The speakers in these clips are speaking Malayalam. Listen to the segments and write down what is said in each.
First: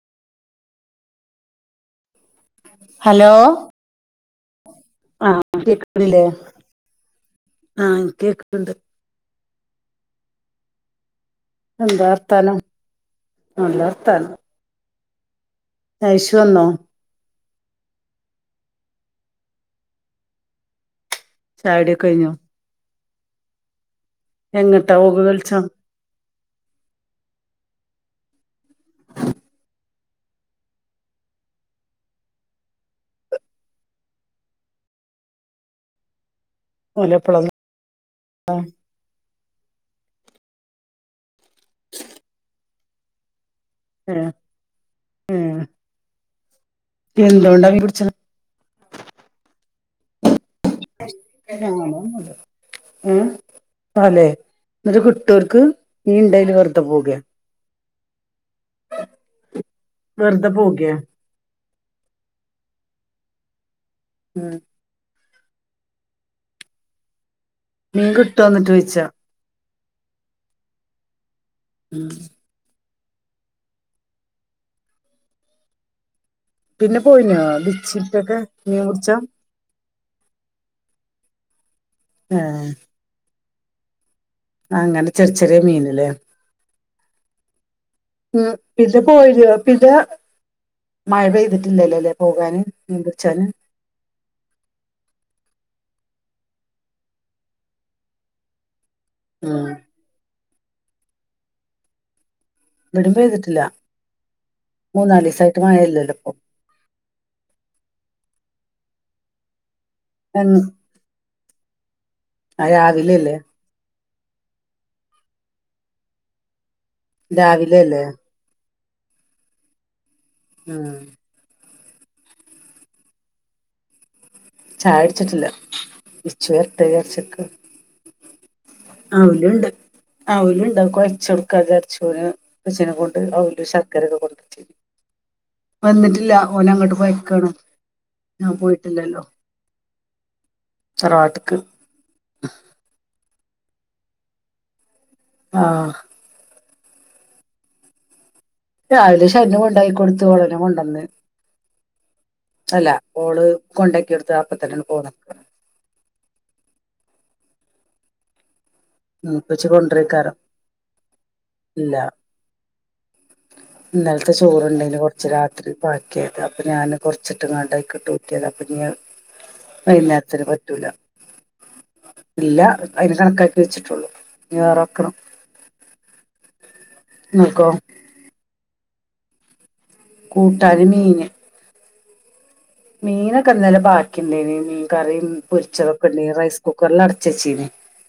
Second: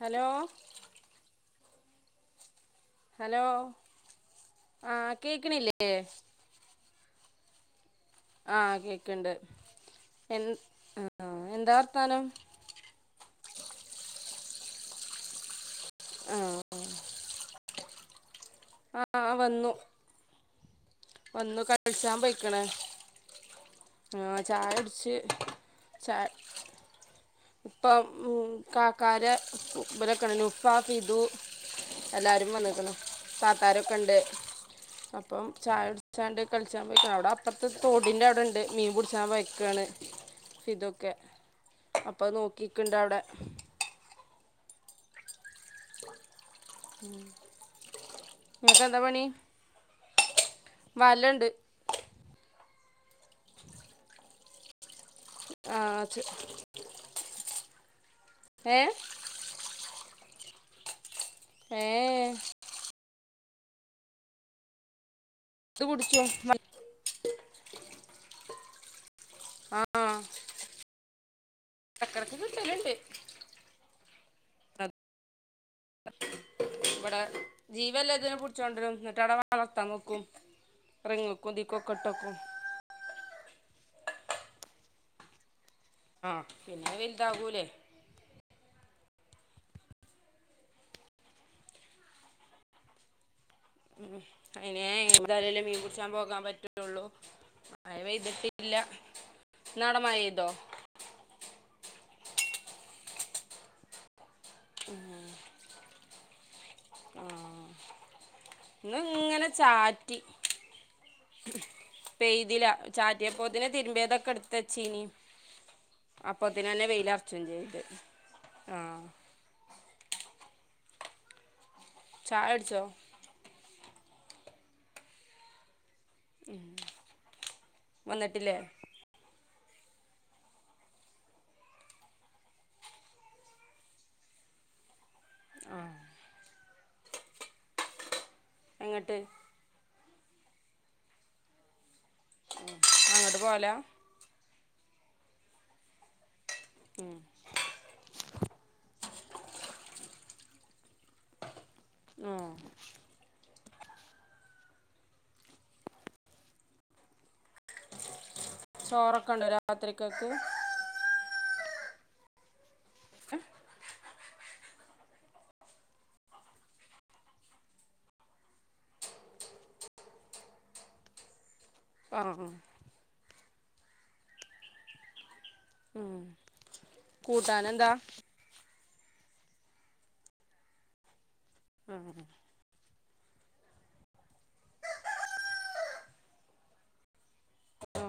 ഹലോ ഹലോ ആഹ് ആ കേക്കിണില്ലേ ആഹ് കേക്കുന്നുണ്ട് എൻ ആഹ് ആഹ് എന്താ വർത്താനം? നല്ല വർത്താനം അയിശു വന്നോ? ആഹ് വന്നു വന്നു ചായടിയൊക്കെ കളിക്കാൻ കഴിഞ്ഞോ പോയിക്ക്ണ് ആഹ് ചായ എങ്ങട്ടാ കുടിച്ച് ഓക്ക് കളിച്ചോ ചായ ഇപ്പം കാക്കാര ഇവരൊക്കെണ്ട് ഉപ്പ ഫിതു എല്ലാരും വന്നിക്ക്ണ് താത്താരൊക്കെ ഇണ്ട്, അപ്പം ചായ കു ച്ചാണ്ട് കളിച്ചാൻ പോയിക്ക്ണ് അവടെ ഓലെപ്പളാ അപ്പർത്ത് തോടിന്റെ അവിടെണ്ട് മീൻ പിടിച്ചാൻ പോയി [unintelligible] ഫിതു ഒക്കെ അപ്പൊ നോക്കിക്ക്ണ്ട് അവടെ ഏഹ് ഉം എന്തുകൊണ്ടാ മീൻ പിടിച്ചേ ഇങ്ങൾക്ക് എന്താ പണി? [unintelligible] വലുണ്ട് അങ്ങനൊന്നുല്ല ഏഹ് വലെ എന്നിട്ട് കി ട്ടോർക്ക്, ആ മീൻ ഇണ്ടായല് വെറുതെ പോകേ? ഏഹ്? വെറുതെ പോകേ ഏയേ ഉം ഇത് പിടിച്ചു വ- ട്ട് വന്നിട്ട് വെയ്ച്ചാ ആഹ് ഉം ചക്കരക്ക് കിട്ടല്ണ്ട് പിന്നെ ഇവിടെ പോയിന്യോ ജീവല്ലേ ബിച്ചിട്ടൊക്കെ മീൻ പുട്ച്ചാൻ ക്കും റിംങ് ക്കും തി കൊക്കട്ടകും ഏ അങ്ങനെ ചെറിയ ചെറിയ മീന് മ് പിന്നെ വലുതാകൂലേ പോയി പിന്നെ മഴ പെയ്തിട്ടില്ലല്ലോ അല്ലേ പോകാന് മീൻ പിടിച്ചാന് മ് അനെ ഇവിടെ ആരേലും മീൻ പിടിച്ചാൻ പോകാൻ പറ്റുള്ളൂ മയ പെയ്തിട്ടില്ല ഉം ഇന്നടെമയിതോ ഇവിടെ പെയ്തിട്ടില്ല മൂന്നാല്സായിട്ട് മഴല്ലല്ലോ മ് ഇന്ന് ഇങ്ങനെ ചാ എന്ന് പെയ്തില ആ രാവിലെയല്ലേ ചാറ്റിയപ്പോതിനെ തിരുമ്പിയതൊ ക്കടുത്തച്ചീനി അപ്പൊത്തേ അങ്ങനെ വെയില അർച്ചം ചെയ്ത് രാവിലെയല്ലേ ആ ആ ചായടിച്ചോ ചായടിച്ചിട്ടില്ല വിച്ചു വർട്ട ചറച്ചക്ക വന്നിട്ടില്ലേ അവലുണ്ട് അവലുണ്ട് കുഴച്ച കൊടുക്കാരച്ചന അച്നെ കൊണ്ട് അവല് ശർക്കരയൊക്കെ കൊണ്ടുവച്ചി ആ വന്നിട്ടില്ല ഓന് അങ്ങോട്ട് പോയിക്കാണ് ഞാൻ എങ്ങോട്ട് പോയിട്ടില്ലല്ലോ തറവാട്ടിക് അങ്ങട് വാലാ ആ മ് രാവിലെ [unintelligible] ഉണ്ടായി കൊടുത്തു ഒടനെ കൊണ്ടന്ന് അല്ല ഓള് കൊണ്ടാക്കി കൊടുത്തു അപ്പൊ തന്നെ ഇങ്ങട്ട് പോന്നു ഉം ചോറൊക്കെുണ്ടോ ഉപ്പച്ചി രാത്രിക്ക് കൊണ്ടരേക്കാരം ഇല്ല ഇന്നലത്തെ ചോറണ്ടെന് കൊറച്ച് രാത്രി ബാക്കിയായത് അപ്പൊ ഞാൻ കൊറച്ചിട്ടുംങ്ങണ്ടായിക്കിട്ട് ഊറ്റി അപ്പൊ വൈകുന്നേരത്തിന് പറ്റൂല ആ ഇല്ല അതിന് കണക്ക് വെച്ചിട്ടുള്ളു ഇനി വേറെ വക്കണം മ് കൂട്ടാന നിങ്ങൾക്കോ എന്താ കൂട്ടാന് മീന് മ് മീനൊക്കെ ഇന്നലെ ബാക്കി ഉണ്ടായിന് മീൻ കറി പൊരിച്ചതൊക്കെ ഇണ്ടയിന് റൈസ് കുക്കറൽ അടച്ചു വച്ചിന്നു ആ,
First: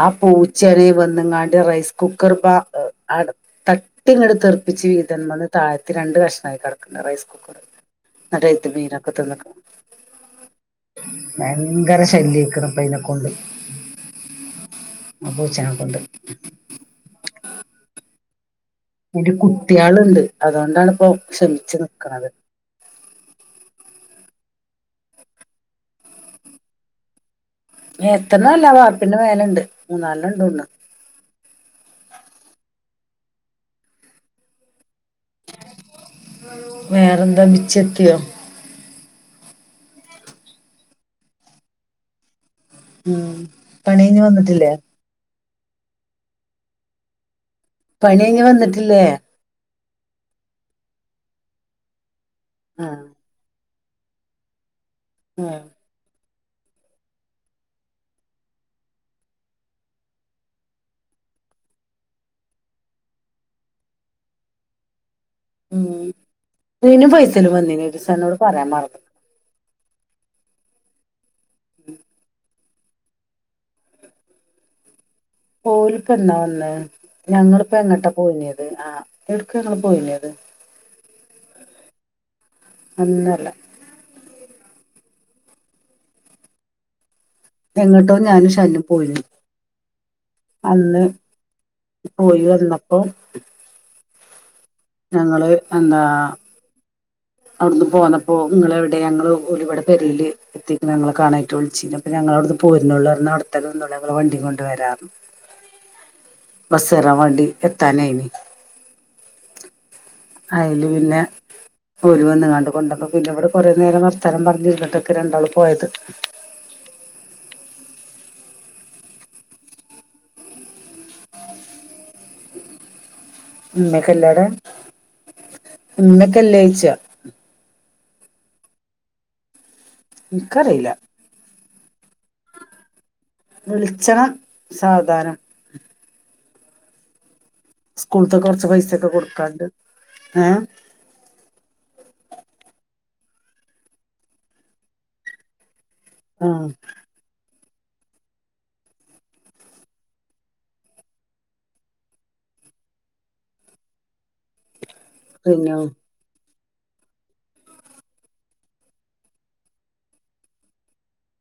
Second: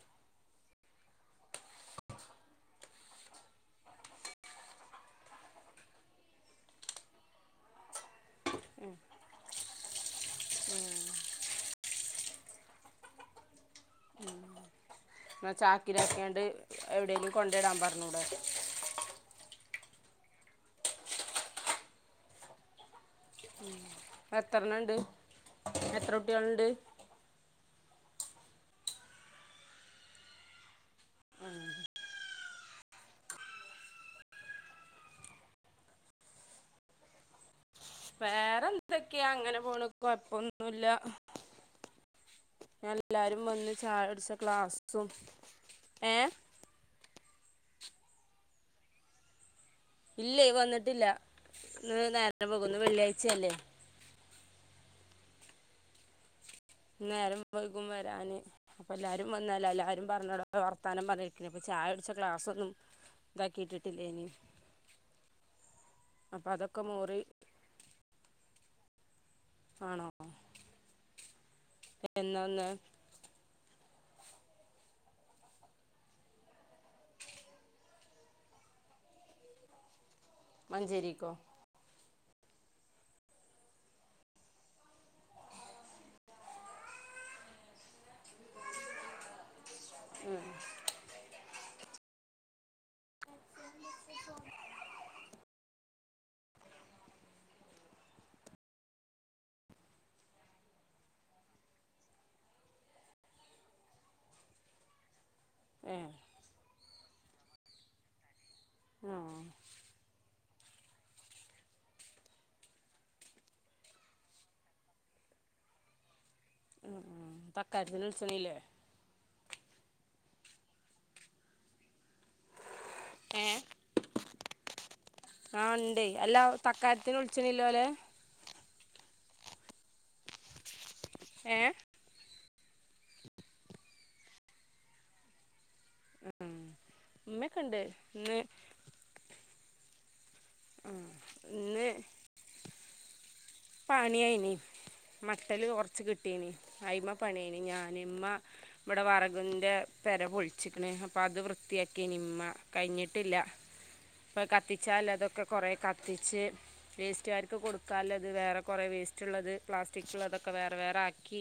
ആ പൂച്ചേനെ വന്ന് ങ്ങാട് റൈസ് കുക്കർ തട്ടി ഇങ്ങട് തെറുപ്പിച്ച് വീതമെന്ന് താഴ്ത്തി രണ്ടു കഷ്മായി കിടക്കണ്ട റൈസ് കുക്കർ ന്നട്ട് മീനൊക്കെ തിന്ന ഭയങ്കര ശല്യംയിക്കണ്ണ് അയിനാകൊണ്ട് ന്നാ ചാക്കിലാക്കിക്കാണ്ട് എവിടെേങ്കിലും കൊണ്ട ഇടാൻ പറഞ്ഞു ടെ അതിനു കുട്ടികളുണ്ട് അതുകൊണ്ടാണ് ഇപ്പോ ക്ഷമിച്ചു നിൽക്കുന്നത് എത്ര എണ്ണം ഉണ്ട് എത്ര കുട്ടികളുണ്ട് എത്ര ന്ന്അല്ല വാർപ്പിന്ടെ മേലെണ്ട് മൂന്നാലഇണ്ട് തോണുന്നു വേറെന്താ മിച്ചെത്തിയോ ക്കെയ അങ്ങനെ പോണ് അപ്പൊ ഒന്നുല്ല ഞാൻ ഉം എല്ലാരും വന്ന് ചായ പണി കഴിഞ്ഞ് കുടിച്ച വന്നിട്ടില്ലേ ക്ലാസ്സും എ... പണിയങ്ങി വന്നിട്ടില്ലേ ഇല്ല വന്നിട്ടില്ല ഇന്ന് നേര നേരം വേഴുകും ഇന്ന് ആ വെള്ളിയാഴ്ചയല്ലേ ആ നേരം മവഴുകും വരാന് അപ്പ എല്ലാവാരും വന്നല്ല എല്ലാരും പറഞ്ഞട വർത്താനം പറഞ്ഞിരിക്ക അപ്പ ചായ അടിച്ച ക്ലാസ്സൊന്നും ഇതാക്കിട്ടിട്ടില്ലേന് ഉ നീനും ഫൈസല് വന്നീ ഒരുസംഅന്നോട് പറയാൻ മറന്നു ആണോ എന്നാവന്ന് ഓല്പ്പന്നാവന്ന് ഞങ്ങിള് പ്പോ എങ്ങട്ടാ പോയിനത് ആ എടുക്ക ഞങ്ങള് പോയിനത് മഞ്ചരിക്കോ അന്നല്ല എങ്ങോട്ടോ ഞാനും ശന്നു പോയിന്നു അന്ന് പോയി വന്നപ്പോ ഞങ്ങള് എന്നാ അവിടെന്ന് പോന്നപ്പോ ഇങ്ങള് എവിടെ ഞങ്ങള്ൾ ഒരു വിടെ പെരലിൽ എത്തിക്ക ഞങ്ങളെ കാണായിട്ട് വിളിച്ചിരുന്നുപ്പ ഞങ്ങൾ അവിടുന്ന് പോരരുന്നുള്ളൂ അവിതന്നെ നിന്നൊളി ഞങ്ങള് വണ്ടി കൊണ്ട് വരാരുന്നു ഏ ബസ്സ് കയറാൻ വേണ്ടി എത്താനായിനി മ്മ് അതില് പിന്നെ ഓര് വന്നങ്ങാണ്ട് കൊണ്ടപ്പോ പിന്നെ ഇവിടെ കൊറെേ നേരം വർത്താനം പറഞ്ഞിരുന്നിട്ടൊക്കെ രണ്ടാള് പോയത് കരുതൽ സണല്ലേ ഉന്നെ കല്ലട [inaudible] ആഹ ഉണ്ടേ അല്ല തക്കാലത്തിന് വിളിച്ചണല്ലോലെ നിക്കറിയില്ല ഏ വിളിച്ചണം സാവധാരം ഉം മ സ്കൂളത്തെ കുറച്ച് പൈസൊക്കെ കൊടുക്കാണ്ട് ഏഹ് ഇന്ന് പണിയായിന മട്ടല് കുറ വ കിട്ടീന് ആ അയിമ പണീനി ഞാൻ ഇമ്മ ഇവിടെ വറകിന്റെ പെര പൊളിച്ചിക്കണ അപ്പൾ അത് വൃത്തിയാക്കിനിമ്മ കഴിഞ്ഞിട്ടില്ല ഇപ്പൊ കത്തിച്ചാൽ അതൊക്കെ കൊറെ പിന്നെ കത്തിച്ച് വെസ്റ്റുകാർക്ക് കൊടുക്കാല്ലോ അത് വേറെ കുറെ വേസ്റ്റ്ള്ളത് പ്ലാസ്റ്റിക്കള്ളതൊക്കെ വേറെ വേറക്കി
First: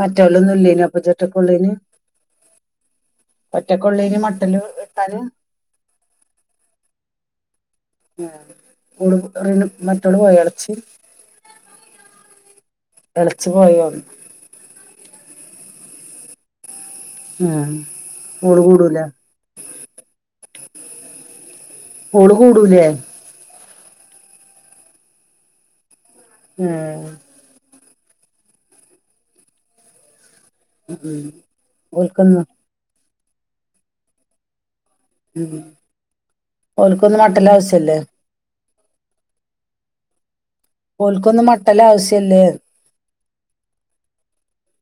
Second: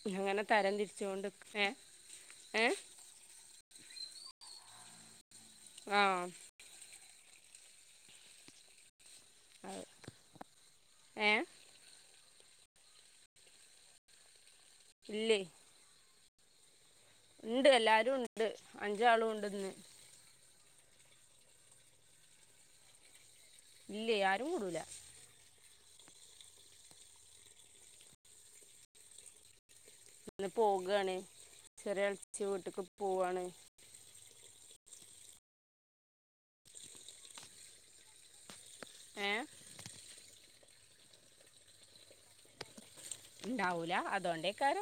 മറ്റൊലോന്നും ഇല്ലേന അപ്പ ഏ ചട്ടക്കനി ഏ ഒറ്റക്കൊള്ളിന് മട്ടല് ഇട്ടാന് ആഹ ആഹ മറ്റൊൾ പോയോ എളച്ചി ഏ എളച്ചി പോയോ ല്ല്യ ഉണ്ട് ആഹ് എല്ലാരും ഉണ്ട് ഓള് കൂടൂലേ അഞ്ചാളുംണ്ട്ന്ന് ഓള് കൂടൂലേ ഇല്ല ആരും കൂടൂല്ലാ ഉം അന്ന് പോവുകയാണ് ഉം ചെറിയളച്ച് ഓൽക്കൊന്ന് വീട്ടിക്ക് പോവാണ് ഉ ഓലിക്കൊന്നും മട്ടല്ല ആവശ്യല്ലേ ഏ ഓൽക്കൊന്ന് മട്ടല്ല ആവശ്യല്ലേ ഉണ്ടാവൂല അതോണ്ടേക്കറ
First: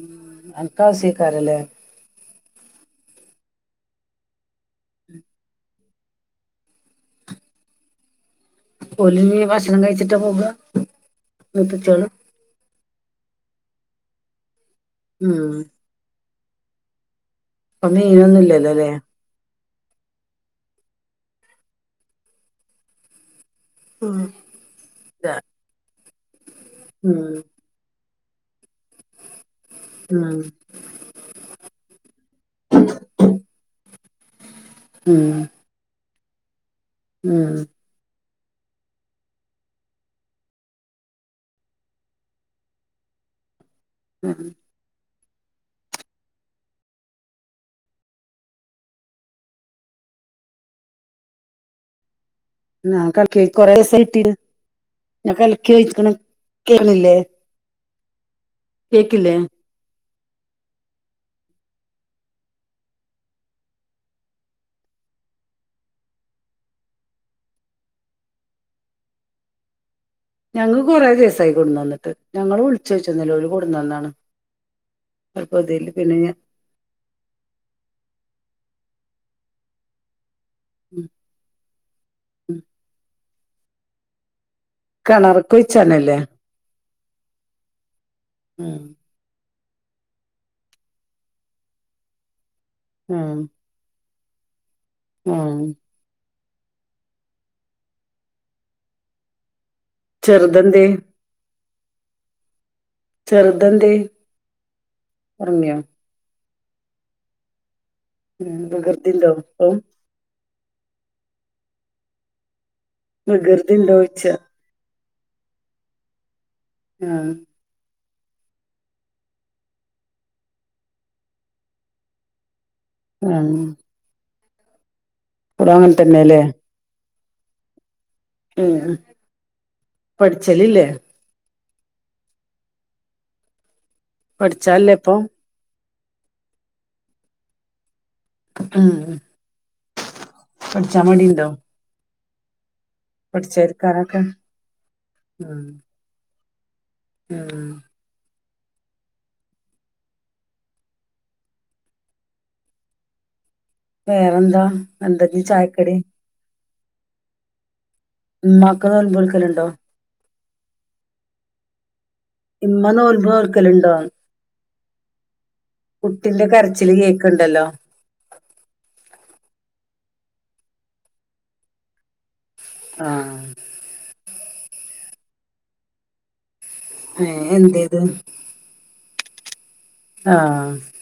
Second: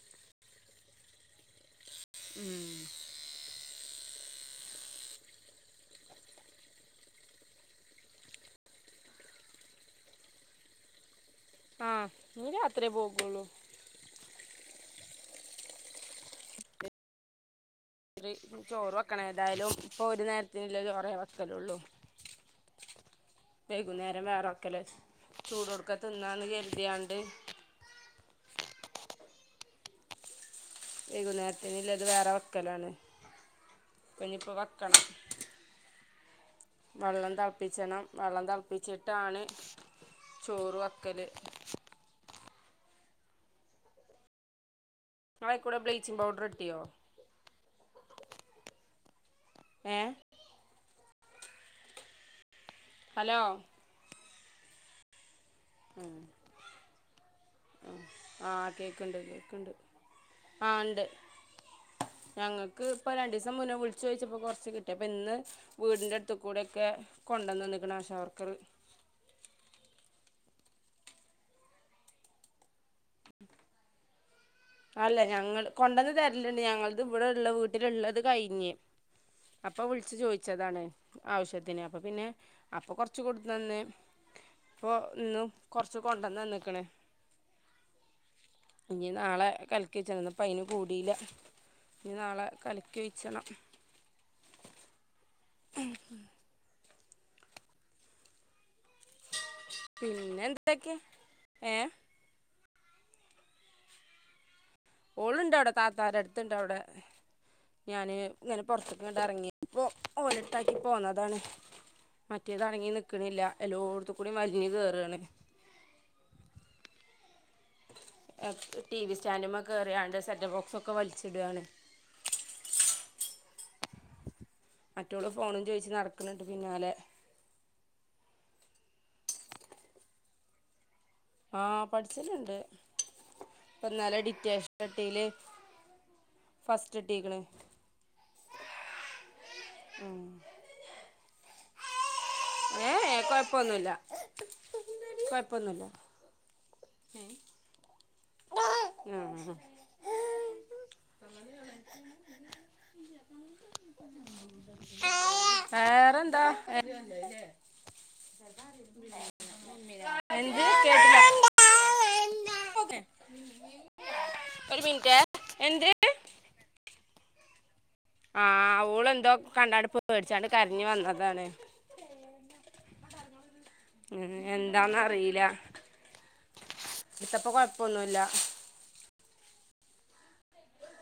ഉ അൻക്കാവ സീക്കാരല്ലേ ഉം പോല നീ ഭക്ഷണം കഴിച്ചിട്ടാ പോക ആഹ്ഞ് രാത്രേ പോക ഉം ഇപ്പം ഇനി മീനൊന്നും ഇല്ലല്ലോല്ലേ ചോറ് വെക്കണം ഏതായാലും ഇപ്പോ ഒരു നേരത്തിനുള്ള ചോറെ വെക്കലുള്ളൂ ഉം വൈകുന്നേരം വേറെ വെക്കല്. ചൂടോട്ക്കെ തിന്നാന്ന് കരുതി യാണ്ട് ഉം ഉം വൈകുന്നേരത്തിന് ഇള്ളത് വേറെ വെക്കലാണ്. ഇനിയിപ്പോ വെക്കണം ഉം വെള്ളം തളപ്പിച്ചണം വെള്ളം തളപ്പിച്ചിട്ടാണ് ചോറ് വക്കല് [unintelligible] ങ്ങളെ അയ്ക്കൂടെ ബ്ലീച്ചിംഗ് പൗഡർ കിട്ടിയോ ഏ ആ ഹലോ കലക്കി കൊറേ ദിവസായി കിട്ടീന് ഞ കലക്കിയൊഴിക്കണം കേക്ണില്ലേ ആഹ് കേക്ക്ണ്ട് കേക്ക്ണ്ട് ആണ്ട് ഞങ്ങൾക്ക് ഇപ്പൊ രണ്ടു ദിവസം മുന്നേ വിളിച്ചു ചോയിച്ചപ്പോ കൊറച്ച് കിട്ടി. അപ്പൊ ഇന്ന് വീടിന്റെ അടുത്ത് കൂടെ ഒക്കെ കൊണ്ടുവന്ന് തന്ന്ക്ക്ണ് ആശ വർക്കറ് ഞങ്ങള്ക്ക് കൊറേ ദിവസായി കൊട്ന്ന് തന്നിട്ട് ഞങ്ങള് വിളിച്ചു ചോയ്ച്ചൊന്നുല്ല ഓല് കൊട്ന്ന് തന്നാണ്. അല്ല ഞങ്ങൾ കൊണ്ടന്ന് തരലുണ്ട് ഞങ്ങളത് ഇവിടെള്ള വീട്ടിലുള്ളത് കഴിഞ്ഞ് അപ്പൊ വിളിച്ചു ചോയ് ച്ചതാണ് ഉം ആവശ്യത്തിന് അപ്പ പിന്നെ ഉം അപ്പ കൊ റച്ച് കൊ ന്നന്നെ ഇപ്പൊ ഇന്നും കൊറച്ച് കെണറ്ക്കൊയ്ച്ചാനല്ലേ കൊണ്ടന്നന്ന് ക്ക്ണ് ഉം ഇനി നാളെ കലക്കിച്ച്ണ് ഇപ്പൊ അയ്‌ന് കൂടീല്ല ഇനി നാളെ കലക്കി ഉം ഒഴിച്ചണം ആ പിന്നെ ചെറ്തെന്തേ എന്തക്കെ ഏ ചെറുതെന്തേ ഓളുണ്ട് ഔടെ താത്താരടുത്ത് ത്ത്ണ്ട് അവിടെ ഞാന് ഉം ഇങ്ങനെ പൊറത്ത്ക്ക് ങ്ങട്ട് വികൃതിണ്ടോ ഇപ്പം ഇറങ്ങിപ്പൊ ഓലെ ട്ടാക്കി പോന്നതാണ് മറ്റേ ത അടങ്ങി നിക്കണില്ല വികൃതിണ്ടോയ്ച്ചാ എല്ലോടത്തുകൂടിം വലിഞ്ഞു കെറുവാണ് ആ എ ടി വി സ്റ്റാന്റമ്മേ കേറിയാണ്ട് സെറ്റ ബോക്സൊക്കെ വലിച്ചിടാണ് ആ മറ്റോള് ഫോണും ചോയിച്ച് നടക്കണുണ്ട് പിന്നാലെ ഉം പഠിച്ചലില്ലേ ആ പഠിച്ചിട്ടുണ്ട് പ്പന്നാല് പഠിച്ചാല്ലേ ഇപ്പൊ ഡിറ്റേഷനിട്ടേല് ഫസ്റ്റ് ട്ടീക്കണ് ഉം പഠിച്ചാ മടിണ്ടോ ഏ കൊഴപ്പൊന്നുമില്ല പഠിച്ചാരിക്കാനൊക്കെ കൊഴപ്പൊന്നുമില്ല ആ ഉം വേറെന്താ എന്താ ഇന്ന് ചായക്കടി ഏഹ് ഉമ്മാക്ക് രണ്ടു മക്കളുണ്ടോ എന്ത് കേട്ടില്ല ഇന്നലെ ഒരു മിനിറ്റ് എന്ത് [inaudible] കരച്ചിൽ കേക്കണ്ടല്ലോ ആ ഓള് എന്തോ കണ്ടാണ്ട് പേടിച്ചാണ്ട് കരഞ്ഞു വന്നതാണ് ആ ഉം എന്താന്നറിയീല ഏ എന്റേത് ആ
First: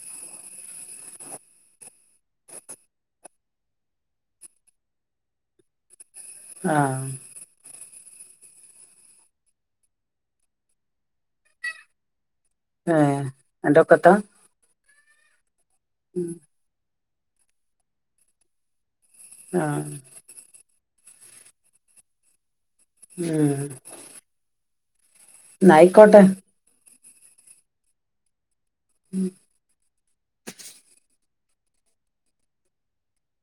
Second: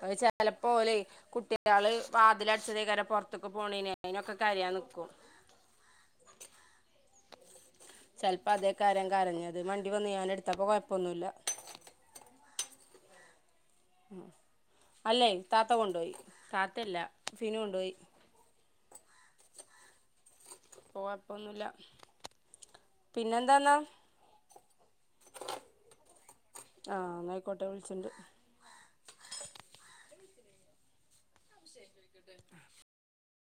അത് ചെ ചിലപ്പോളേ കുട്ടികള് വാതിൽ അടിച്ചതേക്കരെ പൊറത്തൊക്കെ പോണനേ അതിനൊക്കെ കരയാൻ നിക്കും. ആ ചെലപ്പോ അതേ കാര്യം കരഞ്ഞത് വണ്ടി വന്നു ഞാൻ എടുത്തപ്പോ കൊഴപ്പൊന്നുമില്ല ആ അന്റൊക്കത്താ അല്ലെ? താത്ത കൊണ്ടുപോയി താത്തയല്ല ഫിനു കൊണ്ടുപോയി ആ പ്പോ കൊഴപ്പൊന്നുമില്ല ആ ന്നയിക്കോട്ടെ ആ ന്നയിക്കോട്ടെ വിളിച്ചണ്ട് ഉം [inaudible]